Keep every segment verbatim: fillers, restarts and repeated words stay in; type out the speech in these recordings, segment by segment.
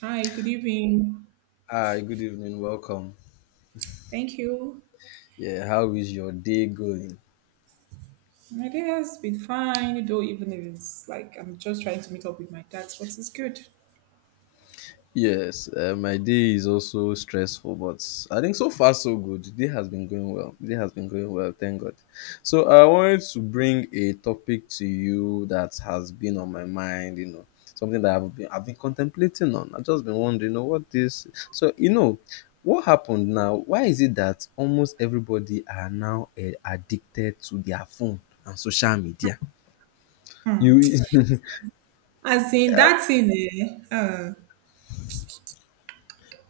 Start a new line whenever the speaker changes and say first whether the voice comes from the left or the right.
right: Hi, good evening.
left: Hi, good evening. Welcome.
right: Thank you.
left: Yeah, how is your day going?
right: My day has been fine, though even if it's like I'm just trying to meet up with my dad, but it's good.
left: Yes, uh, my day is also stressful, but I think so far so good. The day has been going well. The day has been going well, thank God. So I wanted to bring a topic to you that has been on my mind. You know, something that I've been I've been contemplating on. I've just been wondering, you know, what this. So you know, what happened now? Why is it that almost everybody are now uh, addicted to their phone and social media? You
right: As in that in eh, uh,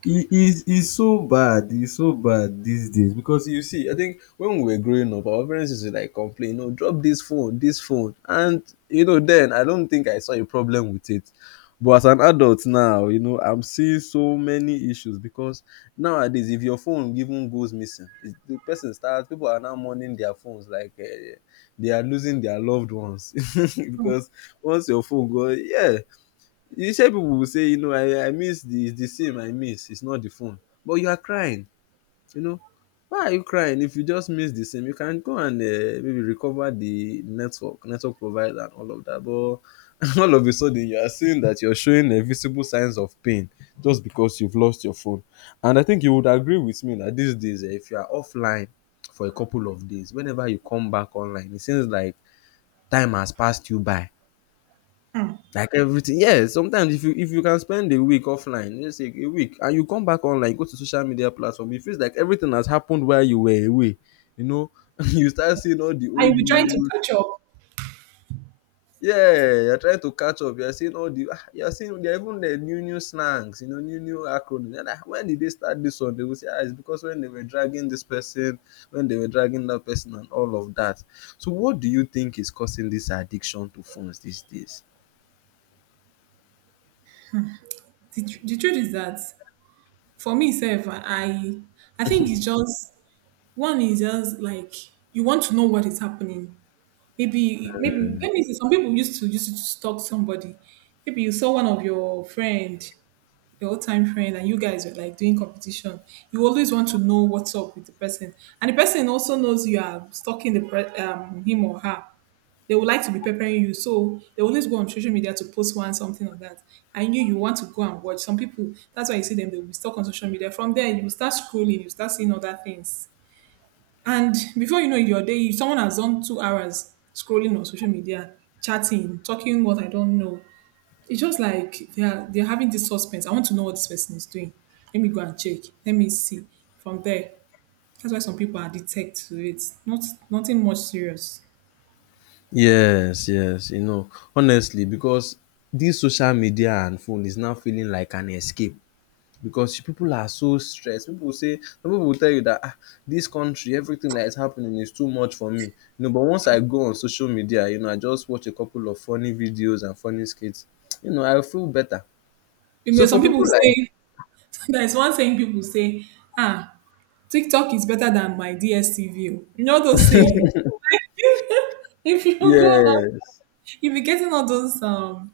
left: It is it's so bad. It's so bad these days because you see, I think when we were growing up, our parents used to like complain, "No, drop this phone, this phone," and you know, then I don't think I saw a problem with it. But as an adult now, you know, I'm seeing so many issues because nowadays, if your phone even goes missing, it's, the person starts. People are now mourning their phones like uh, they are losing their loved ones because once your phone goes, yeah, you say people will say, you know, I, I miss the the sim I miss, it's not the phone. But you are crying, you know. Why are you crying if you just miss the sim? You can go and uh, maybe recover the network, network provider and all of that. But all of a sudden you are seeing that you're showing uh, visible signs of pain just because you've lost your phone. And I think you would agree with me that these days, eh, if you are offline for a couple of days, whenever you come back online, it seems like time has passed you by.
right: hmm,
left: Like everything, yeah. Sometimes if you if you can spend a week offline, let's say a week, and you come back online, go to social media platform, it feels like everything has happened while you were away. You know, you start seeing all the
right: I
left: old
right: will trying to
left: news.
right: catch up.
left: Yeah, you're trying to catch up. You're seeing all the ah, you're seeing there are even the new new slangs, you know, new new acronyms. You're like, when did they start this one? They will say, ah, it's because when they were dragging this person, when they were dragging that person, and all of that. So, what do you think is causing this addiction to phones these days?
right: The, tr- the truth is that for me self, I I think it's just one is just like you want to know what is happening. Maybe maybe let me see some people used to used to stalk somebody. Maybe you saw one of your friend your time friend and you guys were like doing competition, you always want to know what's up with the person. And the person also knows you are stalking the pre- um, him or her. They would like to be preparing you. So they always go on social media to post one something or that. And you you want to go and watch. Some people, that's why you see them, they'll be stuck on social media. From there, you will start scrolling, you start seeing other things. And before you know it, your day, someone has done two hours scrolling on social media, chatting, talking what I don't know. It's just like they are they're having this suspense. I want to know what this person is doing. Let me go and check. Let me see. From there, that's why some people are detect to it. Not nothing much serious.
left: Yes, yes, you know, honestly, because this social media and phone is now feeling like an escape because people are so stressed. People will say, some people will tell you that ah, this country, everything that is happening is too much for me. You know, but once I go on social media, you know, I just watch a couple of funny videos and funny skits, you know, I feel better.
right: You know,
left: So for
right: some people
left: people like,
right: say there's one saying people say, ah, TikTok is better than my D S T V. Oh. You know those saying. if you go
left: yes,
right: if you're getting all those um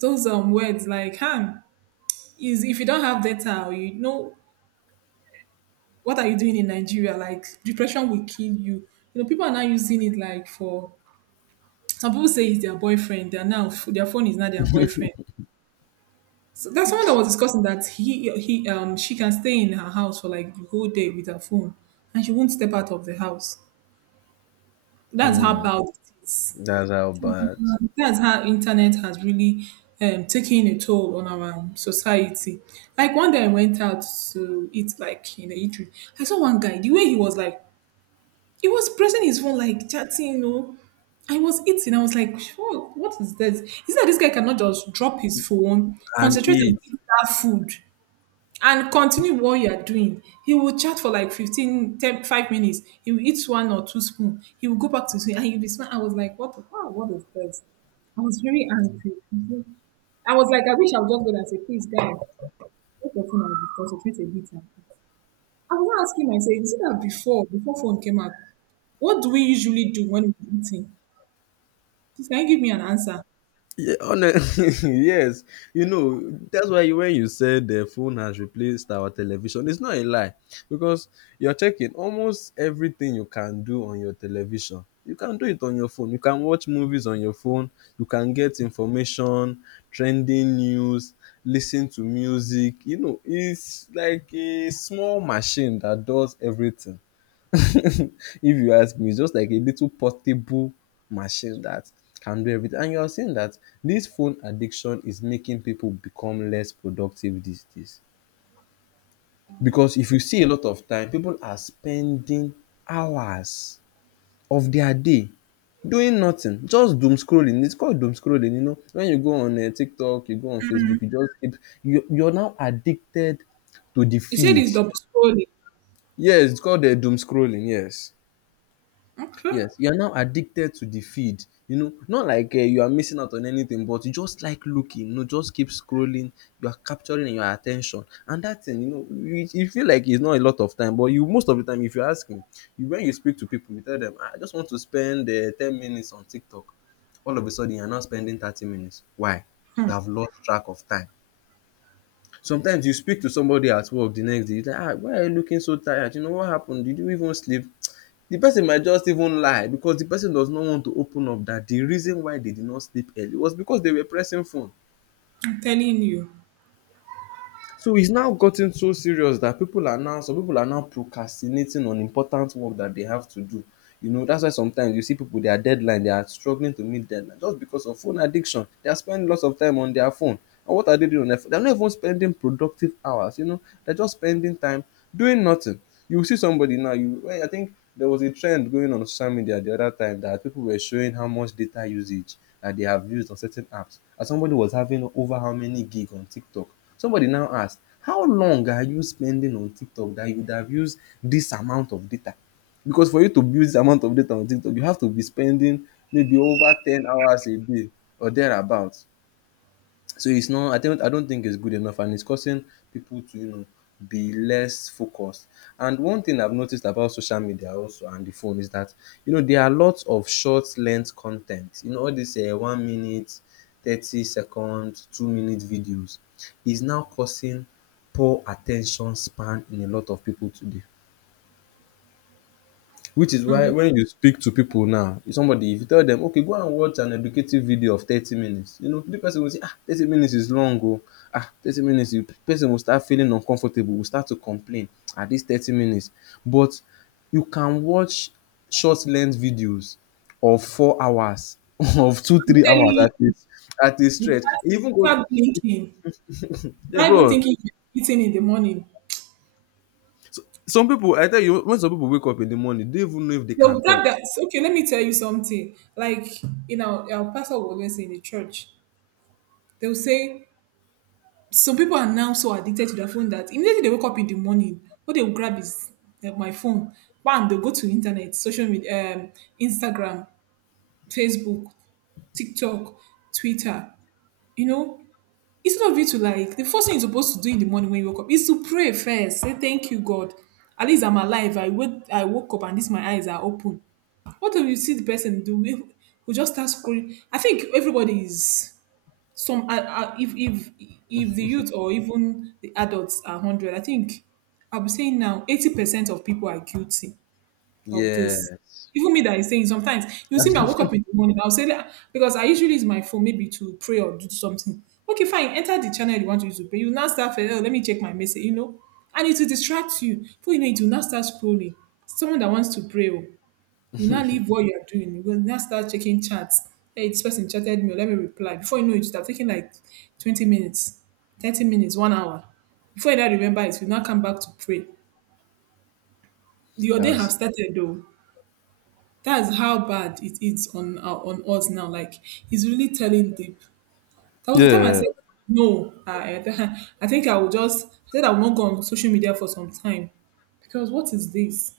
right: those um words like huh, is if you don't have data or you know what are you doing in Nigeria? Like depression will kill you. You know, people are now using it like for some people say it's their boyfriend. They're now their phone is not their boyfriend. So that's someone that was discussing that he he um she can stay in her house for like the whole day with her phone and she won't step out of the house. That's how
left: mm,
right: bad it is.
left: that's how bad.
right: Mhm. That's how internet has really um, taken a toll on our society. Like one day I went out to eat like in the eatery. I saw one guy, the way he was like He was pressing his phone, like chatting, you know. I was eating. I was like, "What? What is this? Is that this guy cannot just drop his phone,
left: And
right: concentrate
left: it.
right: and eat that food, and continue what you are doing? He will chat for like fifteen, ten, five minutes. He will eat one or two spoons. He will go back to his phone and he'll be smiling. I was like, what? the- Wow, what is this? I was very angry. I was like, I wish I would just go there and say, please, guys, let your phone and concentrate a bit. I was asking myself, is it that before, before phone came out, what do we usually do when we're eating? Please, can you give me an answer?
left: Yeah, honest yes, you know, that's why when you said the phone has replaced our television, it's not a lie because you're checking almost everything you can do on your television. You can do it on your phone. You can watch movies on your phone. You can get information, trending news, listen to music. You know, it's like a small machine that does everything. if you ask me, it's just like a little portable machine that can do everything. And you are seeing that this phone addiction is making people become less productive these days. Because if you see a lot of time, people are spending hours of their day doing nothing, just doom scrolling. It's called doom scrolling. You know, when you go on uh, TikTok, you go on Facebook, you just keep, you, you're now addicted to the
right: You said
left: feed.
right: it's double scrolling.
left: Yes, it's called uh, doom scrolling. Yes.
right: Okay.
left: Yes, you are now addicted to the feed, you know, not like um you are missing out on anything but you just like looking, you know, just keep scrolling, you are capturing your attention, and that thing you know you you feel like it's not a lot of time but you most of the time if you ask me, you when you speak to people you tell them, "Ah, I just want to spend um ten minutes on TikTok, all of a sudden you are now spending thirty minutes, why? You have lost track of time. Sometimes you speak to somebody at work the next day you tell am um why are you looking so tired, you know, what happened? Did you even sleep? The person might just even lie because the person does not want to open up that the reason why they did not sleep early was because they were pressing phone.
right: I'm telling you.
left: So it's now gotten so serious that people are now some people are now procrastinating on important work that they have to do. You know, that's why sometimes you see people, their deadline, they are struggling to meet deadline just because of phone addiction. They are spending lots of time on their phone. And what are they doing on their phone? They're not even spending productive hours, you know. They're just spending time doing nothing. You see somebody now, you well, I think there was a trend going on social media the other time that people were showing how much data usage that they have used on certain apps. And somebody was having over how many gig on TikTok. Somebody now asked, how long are you spending on TikTok that you would have used this amount of data? Because for you to build this amount of data on TikTok, you have to be spending maybe over ten hours a day or thereabouts. So it's not, I don't, I don't think it's good enough and it's causing people to, you know, be less focused. And one thing I've noticed about social media also and the phone is that, you know, there are lots of short length content. You know, all this uh, one minute, thirty second, two minute videos is now causing poor attention span in a lot of people today. Which is why when you speak to people now, if somebody, if you tell them, okay, go and watch an educative video of thirty minutes, you know, the person will say, ah, thirty minutes is long, oh, ah, thirty minutes, the person will start feeling uncomfortable, will start to complain at this thirty minutes. But you can watch short length videos of four hours, of two,
right: I'm
left: three
right: telling
left: hours at
right: you.
left: least, at a
right: Without,
left: stretch. Even go,
right: without blinking,
left: yeah,
right: without
left: go
right: even
left: on.
right: thinking you're eating in the morning.
left: Some people, I tell you, when some people wake up in the morning, they don't even know if they
right: They'll
left: can talk.
right: grab that. so, Okay, let me tell you something. Like, you know, our pastor will always say in the church, they'll say, some people are now so addicted to their phone that immediately they wake up in the morning, what they will grab is uh, my phone. Bam, they'll go to internet, social media, um, Instagram, Facebook, TikTok, Twitter. You know, instead of you to like, the first thing you're supposed to do in the morning when you wake up is to pray first. Say, thank you, God. At least I'm alive. I wake, I woke up and this my eyes are open. What do you see the person do? Who just start scrolling? I think everybody is some uh, uh, if if if the youth or even the adults are one hundred. I think I'll be saying now eighty percent of people are guilty of this.
left: Yes.
right: Even me that is saying, sometimes you see me, I woke up in the morning, I'll say that because I usually use my phone maybe to pray or do something. Okay, fine, enter the channel you want to use to pray, you now start first, oh, let me check my message you know and it will distract you. Before you know it, you now start scrolling. Someone that wants to pray oh, you now leave what you're doing. You will now start checking chats. Hey, this person chatted me. Let me reply. Before you know it, you start taking like twenty minutes, thirty minutes, one hour. Before you now remember it, you now come back to pray. Your day
left: that's
right: have started though. That's how bad it is on uh, on us now. Like it's really telling deep. That was the time I
left: yeah.
right: said no. I, I, th- I think I will just I said I will not go on social media for some time because what is this?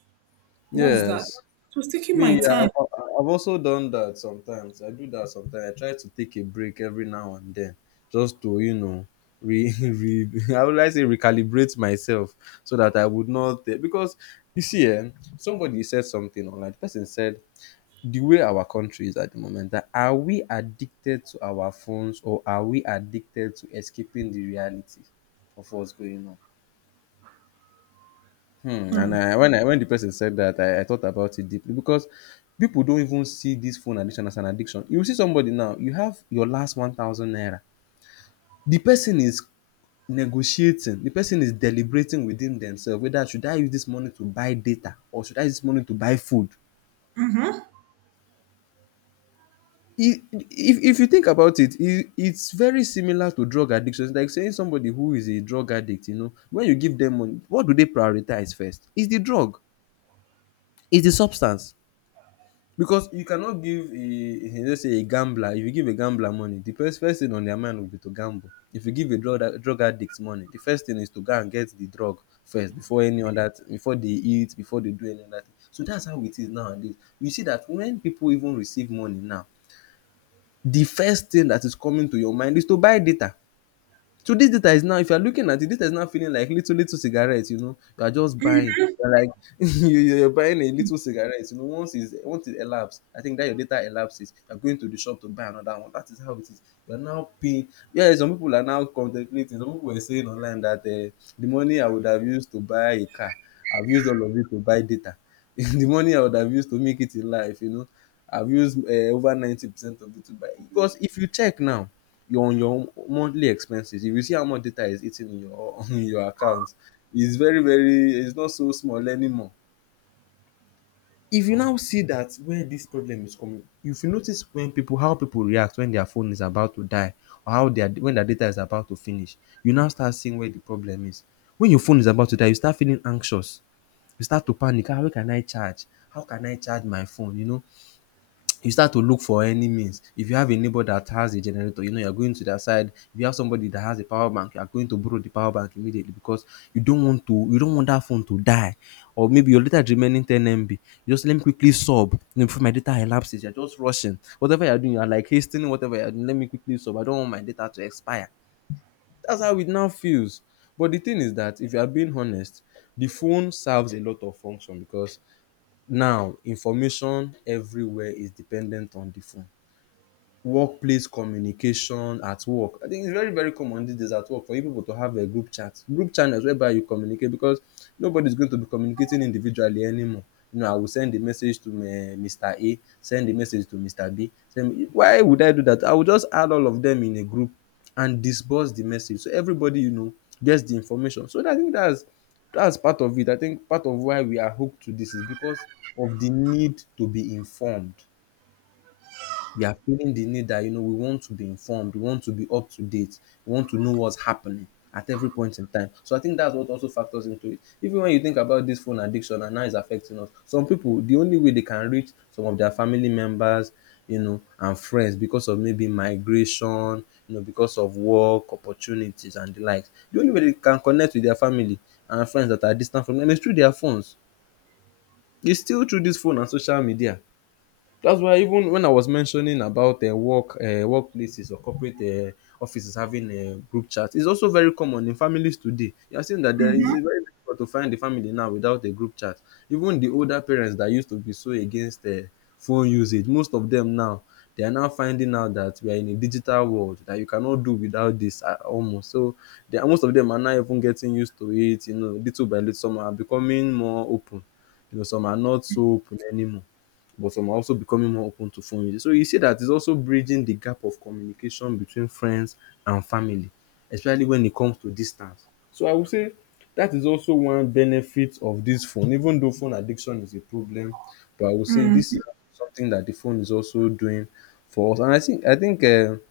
right: What's that?
left: Yes.
right: It was taking my
left: Me, yeah,
right: time.
left: I've, I've also done that sometimes. I do that sometimes. I try to take a break every now and then just to, you know, re, re I would like to recalibrate myself so that I would not eh, because you see, eh, somebody said something online. The person said the way our country is at the moment that are we addicted to our phones or are we addicted to escaping the reality of what's going on? Hmm. And I, when I when the person said that, I, I thought about it deeply because people don't even see this phone addiction as an addiction. You see somebody now, you have your last one thousand naira. The person is negotiating. The person is deliberating within themselves whether should I use this money to buy data or should I use this money to buy food. I- If, if you think about it, it, it's very similar to drug addiction. It's like saying somebody who is a drug addict, you know, when you give them money, what do they prioritize first? Is the drug? Is the substance? Because you cannot give a a- let's say a gambler, if you give a gambler money, the first first thing on their mind will be to gamble. If you give a drug drug addict money, the first thing is to go and get the drug first before any other thing, before they eat, before they do any other thing. So that's how it is nowadays. You see that when people even receive money now, the first thing that is coming to your mind is to buy data. So this data is now, if you're looking at it, this is now feeling like little little cigarettes. You know, you are just buying. You're like you- you're buying a little cigarette. You know, once is once it elapses, I think that your data elapses. You're going to the shop to buy another one. That is how it is. You're now paying. Yeah, some people are now contemplating. Some people were saying online that uh, the money I would have used to buy a car, I've used all of it to buy data. The money I would have used to make it in life, you know, I've used uh, over ninety percent of it to buy. Because if you check now your on your monthly expenses, if you see how much data is eating in your in your account, it's very very it's not so small anymore. If you now see that where this problem is coming, if you notice when people how people react when their phone is about to die or how their when their data is about to finish, you now start seeing where the problem is. When your phone is about to die, you start feeling anxious, you start to panic. Ah, how can I charge? How can I charge my phone? You know, you start to look for any means. If you have a neighbor that has a generator, you know you're going to their side. If you have somebody that has a power bank, you're going to borrow the power bank immediately because you don't want to you don't want that phone to die. Or maybe your data is remaining ten M B. You just let me quickly sub you know, before my data elapses. You're just rushing. Whatever you're doing, you're like hastening whatever you're doing. Let me quickly sub. I don't want my data to expire. That's how it now feels. But the thing is that if you are being honest, the phone serves a lot of function because now information everywhere is dependent on the phone. Workplace communication at work, I think it's very very common dis days at work for you pipu to have um group chat, group channels whereby you communicate because nobody is going to be communicating individually anymore. You know, I will send a message to um Mister A, send a message to Mister B, send why would I do dat? I will just add all of dem in a group and disburse the message so everybody you know gets the information. So I think dats dats part of it. I think part of why we are hooked to dis is because of the need to be informed. We are feeling the need that you know we want to be informed, we want to be up to date, we want to know what's happening at every point in time. So I think that's what also factors into it. Even when you think about this phone addiction and how it's affecting us, some people the only way they can reach some of their family members, you know, and friends because of maybe migration, you know, because of work opportunities and the likes. The only way they can connect with their family and friends that are distant from them is through their phones. It's still through this phone and social media. That's why even when I was mentioning about uh, work uh, workplaces or corporate uh, offices having a group chat, it's also very common in families today. You are seeing that there is very difficult to find a family now without a group chat. Even the older parents that used to be so against uh, phone usage, most of them now, they are now finding out that we are in a digital world that you cannot do without this uh, almost. So they are, most of them are now even getting used to it. You know, little by little, some are becoming more open. You know, some are not so open anymore, but some are also becoming more open to phone use. So you see that it's also bridging the gap of communication between friends and family, especially when it comes to distance. So I would say that is also one benefit of this phone. Even though phone addiction is a problem, but I would say this is something that the phone is also doing for us. And I think I think um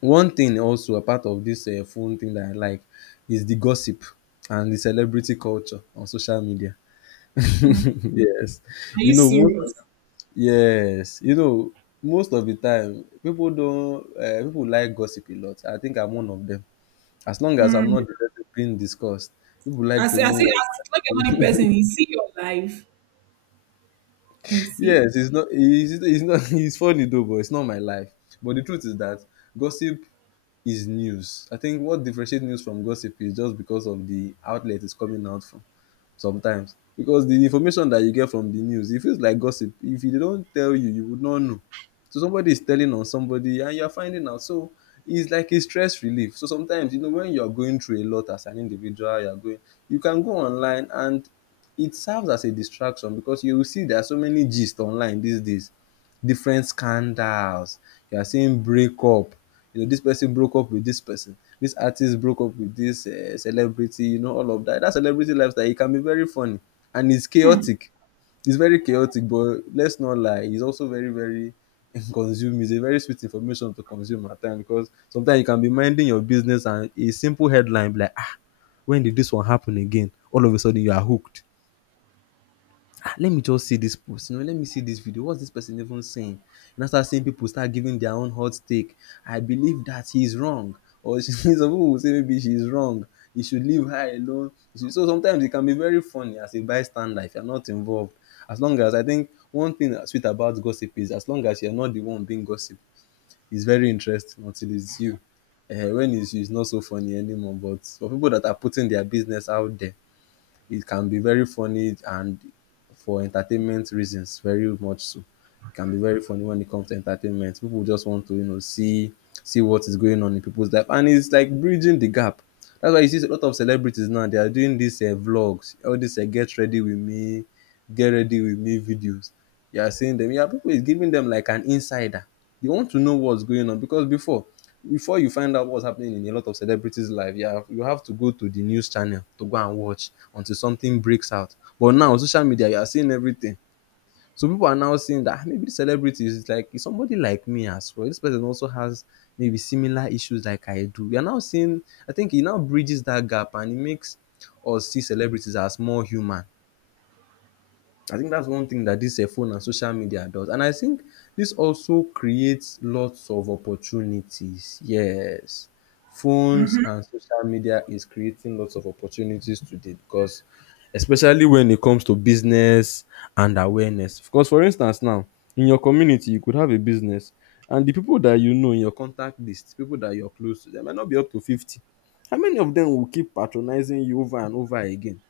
left: one thing, also a part of this um phone thing that I like, is the gossip and the celebrity culture on social media. Yes.
right: Are
left: You
right: you
left: know, most of the,
right: serious?
left: yes. You know, most of the time people don't uh, people like gossip a lot. I think I'm one of them. As long as I'm not directly being discussed, people like
right: As,
left: to know
right: as, it- as like
left: what's
right: another
left: happening.
right: person, you see your life. You see?
left: Yes, it's not it's, it's not it's funny though, but it's not my life. But the truth is that gossip is news. I think what differentiates news from gossip is just because of the outlet it's coming out from. Sometimes because the information that you get from the news, it feels like gossip. If they don't tell you, you would not know. So somebody is telling on somebody and you are finding out, so it's like a stress relief. So sometimes you know when you are going through a lot as an individual, you are going you can go online and it serves as a distraction because you will see there are so many gist online these days, different scandals. You are seeing breakup. You know, this person broke up with this person. This artist broke up with this uh, celebrity. You know, all of that. That celebrity lifestyle, it can be very funny and it's chaotic. It's very chaotic, but let's not lie. It's also very very, consume. It's a very sweet information to consume at times because sometimes you can be minding your business and a simple headline be like, ah, when did this one happen again? All of a sudden you are hooked. Ah, let me just see this post, you know, let me see this video. What's this person even saying? You now start seeing people start giving their own hot take. I believe that he's wrong, or some people will say maybe she's wrong, you should leave her alone. You should, so sometimes it can be very funny as a bystander if you're not involved. As long as, I think, one thing that's sweet about gossip is as long as you're not the one being gossiped, it's very interesting until it's you. Uh, when it's you, it's not so funny anymore. But for people that are putting their business out there, it can be very funny and for entertainment reasons very much so. It can be very funny when it comes to entertainment. People just want to, you know, see see what is going on in people's life, and it's like bridging the gap. That's why you see a lot of celebrities now, they are doing these um vlogs, all these um get ready with me get ready with me videos. You are seeing them. You are people is giving them like an insider. They want to know what's going on because before before you find out what's happening in a lot of celebrities' life, you have, you have to go to the news channel to go and watch until something breaks out. But now social media, you are seeing everything. So people are now seeing that, "Ah, maybe this celebrity is like is somebody like me as well. This person also has maybe similar issues like I do. You are now seeing." I think it now bridges that gap and it makes us see celebrities as more human. I think that's one thing that this uh, phone and social media does. And I think this also creates lots of opportunities. Yes. Phones and social media is creating lots of opportunities today, because especially when it comes to business and awareness. Because for instance now, in your community you could have a business, and the people that you know in your contact list, people that you're close to, they might not be up to fifty. How many of them will keep patronizing you over and over again?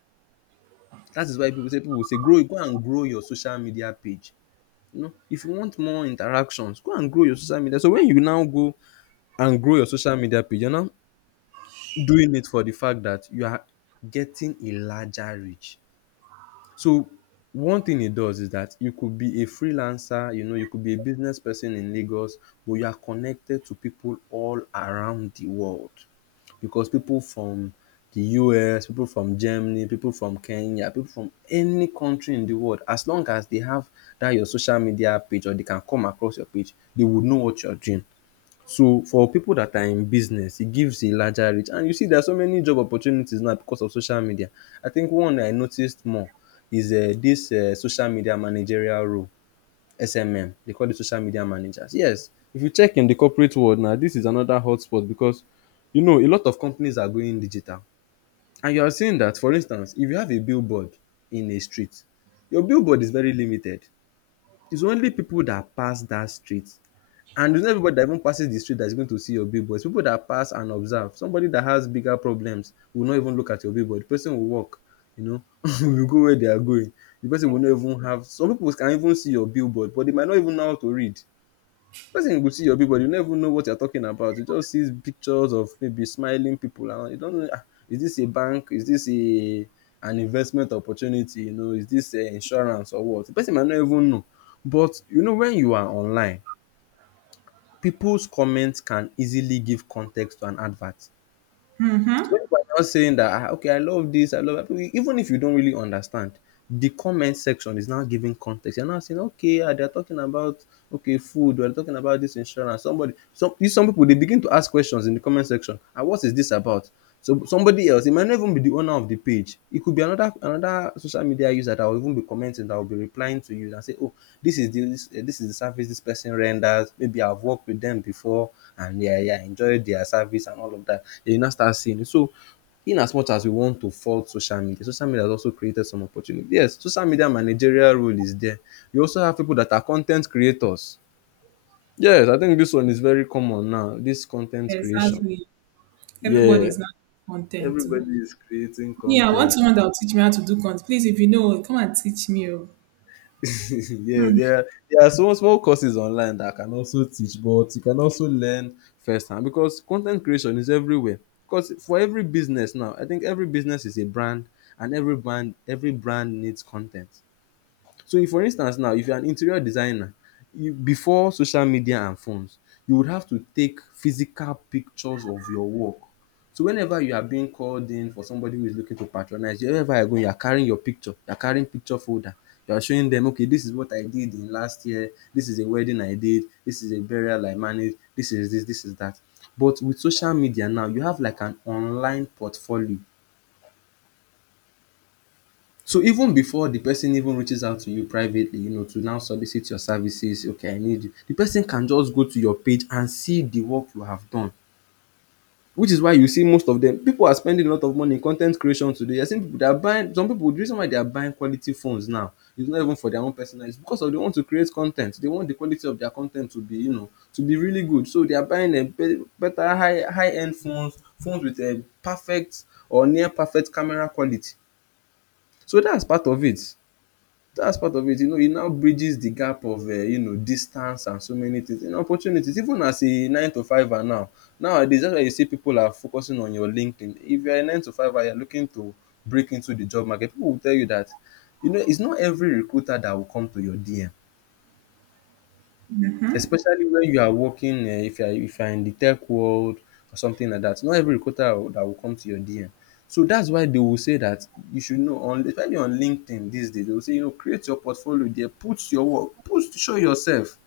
left: That is why pipu say pipu say grow go and grow your social media page. You know, if you want more interactions, go and grow your social media. So when you now go and grow your social media page, you are now doing it for the fact that you are getting a larger reach. So one thing it does is that you could be a freelancer, you know, you could be a business person in Lagos, but you are connected to people all around the world, because people from the U S, people from Germany, people from Kenya, people from any country in the world, as long as they have that your social media page or they can come across your page, they would know what you're doing. So for pipu dat are in business, e gives a larger reach, and you see there are so many job opportunities now because of social media. I think one I noticed more is um dis um social media managerial role. S M M dey call dem social media managers. Yes, if you check in de corporate world now, dis is another hotspot because you know a lot of companies are going digital, and you are seeing dat. For instance, if you have a billboard in a street, your billboard is very limited. It's only pipu dat pass dat street. And it's not everybody that even passes the street that is going to see your billboard. It's people that pass and observe. Somebody that has bigger problems will not even look at your billboard. The person will walk, you know, will go where they are going. The person will not even have. Some people can even see your billboard, but they might not even know how to read. The person will see your billboard, you never know what you're talking about. You just see pictures of maybe smiling people, and you don't know. "Ah, is this a bank? Is this a an investment opportunity? You know, is this uh, insurance or what?" The person might not even know. But you know, when you are online, people's comments can easily give context to an advert. So if I'm not saying that, "Ah, okay, I love this, I love that," even if you don't really understand, the comment section is now giving context. You're now saying, okay, ah, they're talking about okay food, they're talking about this insurance. Somebody, some you- some people, they begin to ask questions in the comment section. And what is this about? So somebody else, it might not even be the owner of the page. It could be another another social media that I'll even be commenting, that I'll be replying to you and say, oh, this is the this, eh, this is the service this person renders. Maybe I've worked with them before, and yeah, yeah, enjoyed their service and all of that. Then you now start seeing it. So, in as much as we want to fault social media, social media has also created some opportunity. Yes, social media managerial role is there. You also have people that are content creators. Yes, I think this one is very common now. This content creation.
right: Exactly.
left: Yeah,
right: Everybody's not content too.
left: everybody is creating
right: Yeah, I want
left: content.
right: someone that will teach me how to do content. Please, if you know, come and teach me. oh.
left: Yeah,
right: Hmm.
left: there there are some small courses online that can also teach, but you can also learn firsthand because content creation is everywhere. Because for every business now, I think every business is a brand, and every brand every brand needs content. So if for instance now, if you are an interior designer, you before social media and phones, you would have to take physical pictures of your work. So whenever you are being called in for somebody who is looking to patronize you, wherever you go, you are carrying your picture, you are carrying picture folder, you are showing them, okay, this is what I did in last year, this is a wedding I did, this is a burial I managed, this is this, this is that. But with social media now, you have like an online portfolio. So even before the person even reaches out to you privately, you know, to now solicit your services, okay, I need you, the person can just go to your page and see the work you have done, which is why you see most of them. People are spending a lot of money in con ten t creation today. You are seeing people they are buying, some people the reason why they are buying quality phones now is not even for their own personal use, because of they want to create con ten t. They want the quality of their con ten t to be, you know, to be really good, so they are buying um be better high high end phones, phones with um perfect or near perfect camera quality. So that's part of it. That's part of it. You know, it now bridges the gap of uh, you know, distance and so many things and opportunities. Even as a nine to fiver now, nowadays that's why you see people are focusing on your LinkedIn. If you're a nine to fiver, you're looking to break into the job market. People will tell you that, you know, it's not every recruiter that will come to your D M. Especially when you are working um if you are, if you are in the tech world or something like that, not every recruiter will- that will come to your D M. So that's why they will say that you should know on, especially on LinkedIn these days, they will say, you know, create your portfolio there, put your work, put show yourself.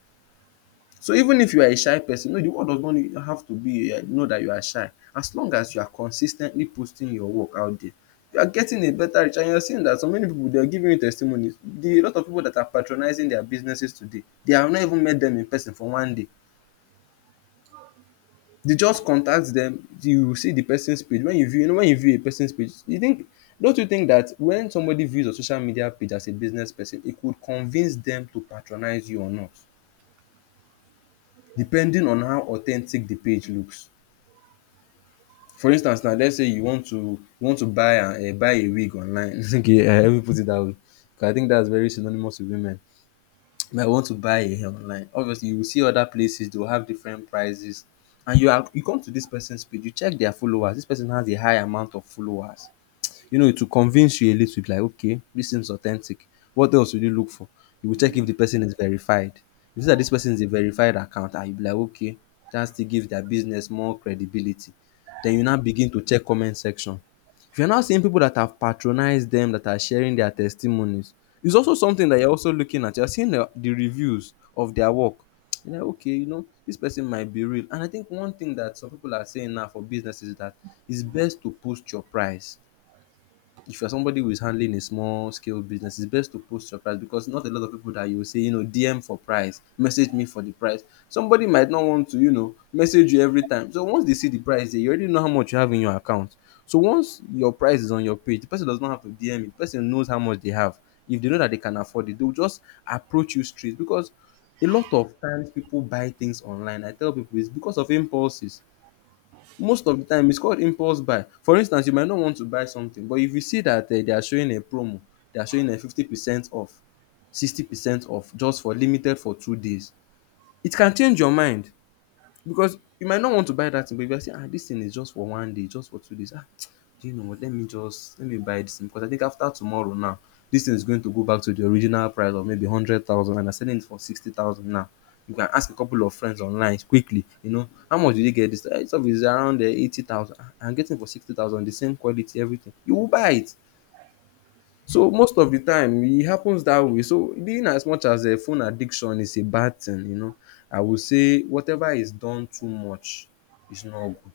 left: So even if you are a shy person, no, the world does not have to be um know that you are shy. As long as you are consis ten tly posting your work out there, you are getting a better reach, and you are seeing that so many people, they are giving you testimonies. The A lot of people that are patronizing their businesses today, they have not even met them in person for one day. Dey just contact dem. You see the person's page. When you view, you know, when you view a person's page, you think, don't you think that when somebody views your social media page as a business person, e could convince dem to patronize you or not, depending on how authentic the page looks? For instance now, let's say you want to, you want to buy um buy a wig online. Okay, I even put it that way because I think that's very synonymous with women. Might want to buy a hair online. Obviously, you will see other places, they will have different prices, and you are you come to this person's page, you check their followers. This person has a high amount of followers, you know, it will convince you a little bit like, okay, this seems authentic. What else will you look for? You will check if the person is verified. If you see that this person is a verified account, and you'll be like, okay, that still gives their business more credibility. Then you now begin to check comment section. If you're now seeing people that have patronized them, that are sharing their testimonies, it's also something that you're also looking at. You're seeing the, the reviews of their work. You're like, okay, you know, this person might be real. And I think one thing that some people are saying now for businesses is that it's best to post your price. If you're somebody who is handling a small scale business, it's best to post your price because not a lot of people that you will say, you know, D M for price, message me for the price. Somebody might not want to, you know, message you every time. So once they see the price, they already know how much you have in your account. So once your price is on your page, the person does not have to D M it. The person knows how much they have. If they know that they can afford it, they'll just approach you straight because a lot of times people buy things online. I tell people it's because of impulses. Most of the time it's called impulse buy. For instance, you might not want to buy something, but if you see that um they are showing a promo, they are showing a fifty percent off, sixty percent off, just for limited for two days, it can change your mind. Because you might not want to buy that thing, but if you are saying, ah, this thing is just for one day, just for two days, ah, do you know what, let me just let me buy this thing because I think after tomorrow now this thing is going to go back to the original price of maybe hundred thousand, and I'm selling it for sixty thousand now. You can ask a couple of friends online quickly, you know, how much did you get this thing, eh? This stuff is around um eighty thousand, ah, I'm getting it for sixty thousand the same quality, everything, you will buy it. So most of the time it happens that way. So being, as much as a phone addiction is a bad thing, you know, I would say whatever is done too much is not good.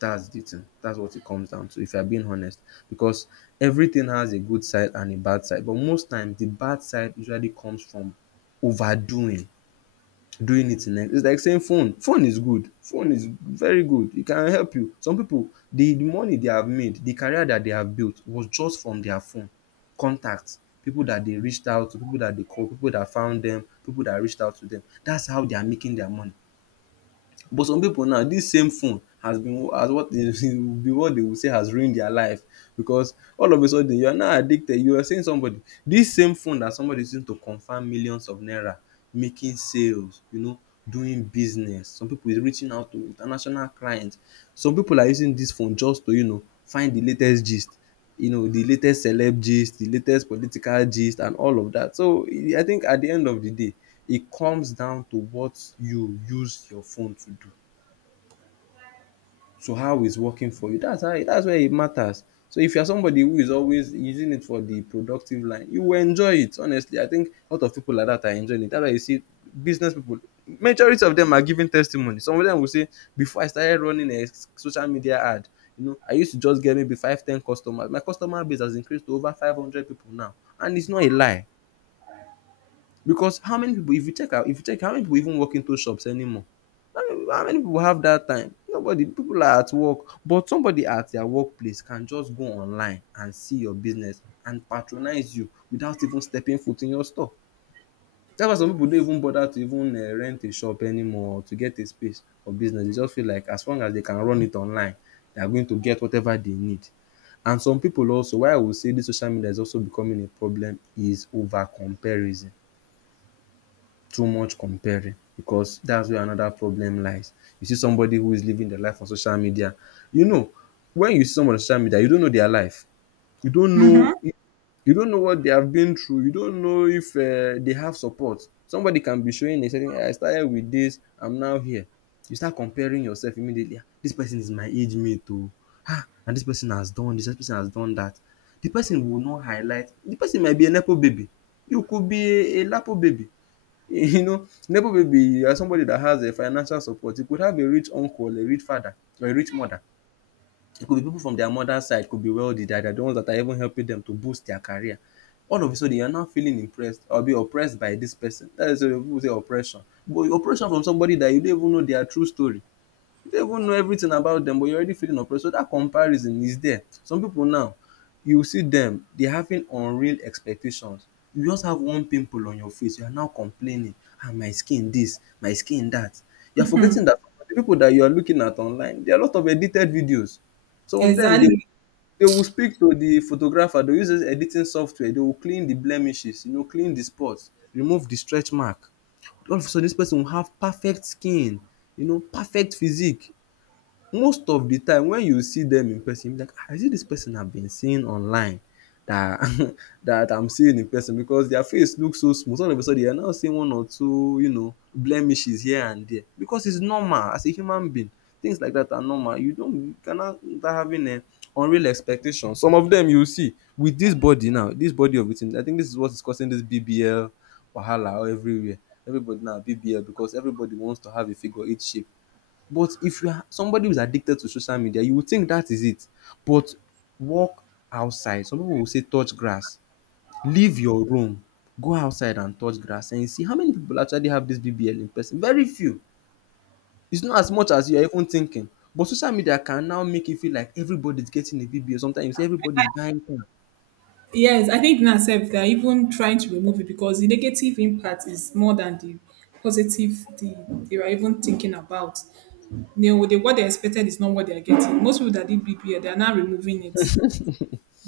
left: That's the thing. That's what it comes down to if you are being honest because everything has a good side and a bad side, but most times the bad side usually comes from overdoing, doing it in a— it's like saying phone phone is good, phone is very good, it can help you. Some people, the the money they have made, the career that they have built was just from their phone contacts, people that they reached out to, people that they called, people that found them, people that reached out to them. That's how they are making their money. But some pipu now, dis same phone has been, has what they be what dey will say has ruined their life because all of a sudden you are now addicted. You were saying somebody, dis same phone that somebody is using to convert millions of naira, making sales, you know, doing business. Some pipu is reaching out to international client. Some pipu are using dis phone just to, you know, find the latest gist, you know, the latest celeb gist, the latest political gist, and all of that. So I think at the end of the day it comes down to what you use your phone to do, to how it's working for you. That's how, that's where it matters. So if you're somebody who is always using it for the productive line, you will enjoy it. Honestly, I think a lot of people like that are enjoying it. That's why you see business people, majority of them are giving testimony. Some of them will say, before I started running a s- social media ad, you know, I used to just get maybe five, ten customers. My customer base has increased to over five hundred people now. And it's not a lie. Because how many people, if you check if you check how many people even walk into shops anymore? How many how many people have that time? Nobody. People are at work, but somebody at their workplace can just go online and see your business and patronize you without even stepping foot in your store. That's why some people don't even bother to even um rent a shop anymore or to get a space for business. They just feel like as long as they can run it online, they are going to get whatever they need. And some people also, why I will say dis social media is also becoming a problem, is over comparison. Too much comparing, because that's where another problem lies. You see somebody who is living their life on social media. You know, when you see someone on social media, you don't know their life. You don't know you don't know what they have been through. You don't know if um they have support. Somebody can be showing a certain, "Ah, I started with this, I'm now here." You start comparing yourself immediately. Ah, dis person is my age mate too. Ah, and this person has done— This dis person has done that. The person will not highlight, the person might be an apple baby, you could be a a lapo baby. You know, Nebo baby, as somebody that has a financial support, it could have a rich uncle, a rich father, or a rich mother. It could be people from their mother's side, could be wealthy, that are the ones that are even helping them to boost their career. All of a sudden, you're now feeling impressed or be oppressed by this person. That is why people say oppression. But oppression from somebody that you don't even know their true story. You don't even know everything about them, but you're already feeling oppressed. So that comparison is there. Some people now, you will see them, they're having unreal expectations. You just have one pimple on your face, you are now complaining, ah, my skin this, my skin that. You're forgetting that the people that you are looking at online, there are a lot of edited videos. Some of them, they,
right: Exactly.
left: they will speak to the photographer, they use this editing software, they will clean the blemishes, you know, clean the spots, remove the stretch mark. All of a sudden, this person will have perfect skin, you know, perfect physique. Most of the time when you see them in person, you'll be like, "Ah, is it this person I've been seeing online that that I'm seeing in person?" Because their face looks so smooth. All of a sudden, you're now seeing one or two, you know, blemishes here and there because it's normal as a human being. Things like that are normal. You don't— you cannot start having a unreal expectation. Some of them you see with this body now, this body of it. I think this is what is causing this B B L wahala everywhere. Everybody now B B L because everybody wants to have a figure eight shape. But if you are somebody who's addicted to social media, you would think that is it. But walk outside. Some people will say touch grass. Leave your room. Go outside and touch grass and you see how many people actually have this B B L in person. Very few. It's not as much as you are even thinking. But social media can now make you feel like everybody's getting a B B L. Sometimes you see everybody's buying things.
right: Yes, I think in itself they're even trying to remove it because the negative impact is more than the positive the, they were even thinking about. You know, they, what they expected is not what they are getting. Most people that did B P A, they are now removing it.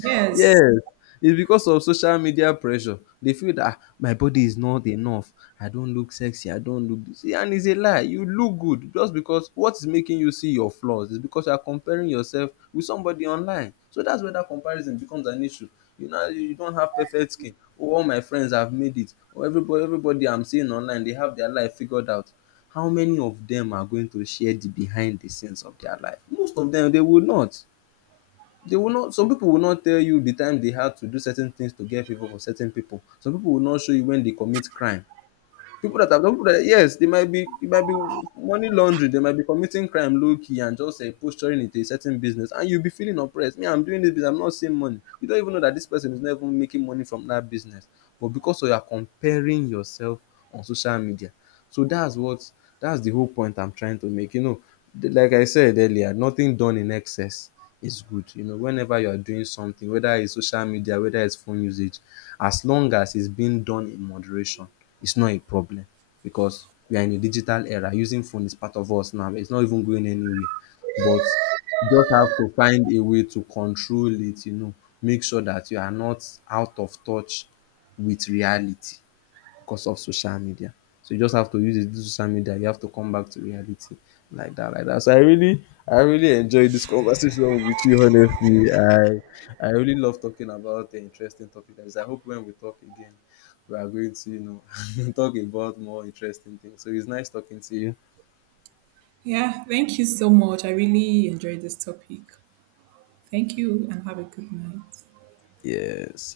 right: Yes.
left: Yes, it's because of social media pressure. They feel that, "Ah, my body is not enough. I don't look sexy. I don't look this." And it's a lie. You look good. Just because what is making you see your flaws is because you are comparing yourself with somebody online. So that's where that comparison becomes an issue. You know, you you don't have perfect skin. Oh, all my friends have made it. Or everybody, everybody I'm seeing online, they have their life figured out. How many of them are going to share the behind the scenes of their life? Most of them, they will not they will not some people will not tell you the time they had to do certain things to get favor from certain people. Some people will not show you when they commit crime, people that have— some people that, yes, they might be— it might be money laundering, they might be committing crime low key and just uh, posturing into a certain business, and you'll be feeling oppressed. Me, I'm doing this business, I'm not seeing money. You don't even know that this person is not even making money from that business, but because you are comparing yourself on social media. So that's what, that's the whole point I'm trying to make, you know. Th- like I said earlier, nothing done in excess is good. You know, whenever you are doing something, whether it's social media, whether it's phone usage, as long as it's being done in moderation, it's not a problem, because we are in a digital era. Using phone is part of us now. It's not even going anywhere. But just have to find a way to control it, you know, make sure that you are not out of touch with reality because of social media. So you just have to use it, this social media. You have to come back to reality, like that, like that. So I really, I really enjoyed this conversation with you. Honestly, I, I really love talking about the interesting topic. Like this. I hope when we talk again, we are going to, you know, talk about more interesting things. So it's nice talking to you.
right: Yeah. Thank you so much. I really enjoyed this topic. Thank you and have a good night.
left: Yes.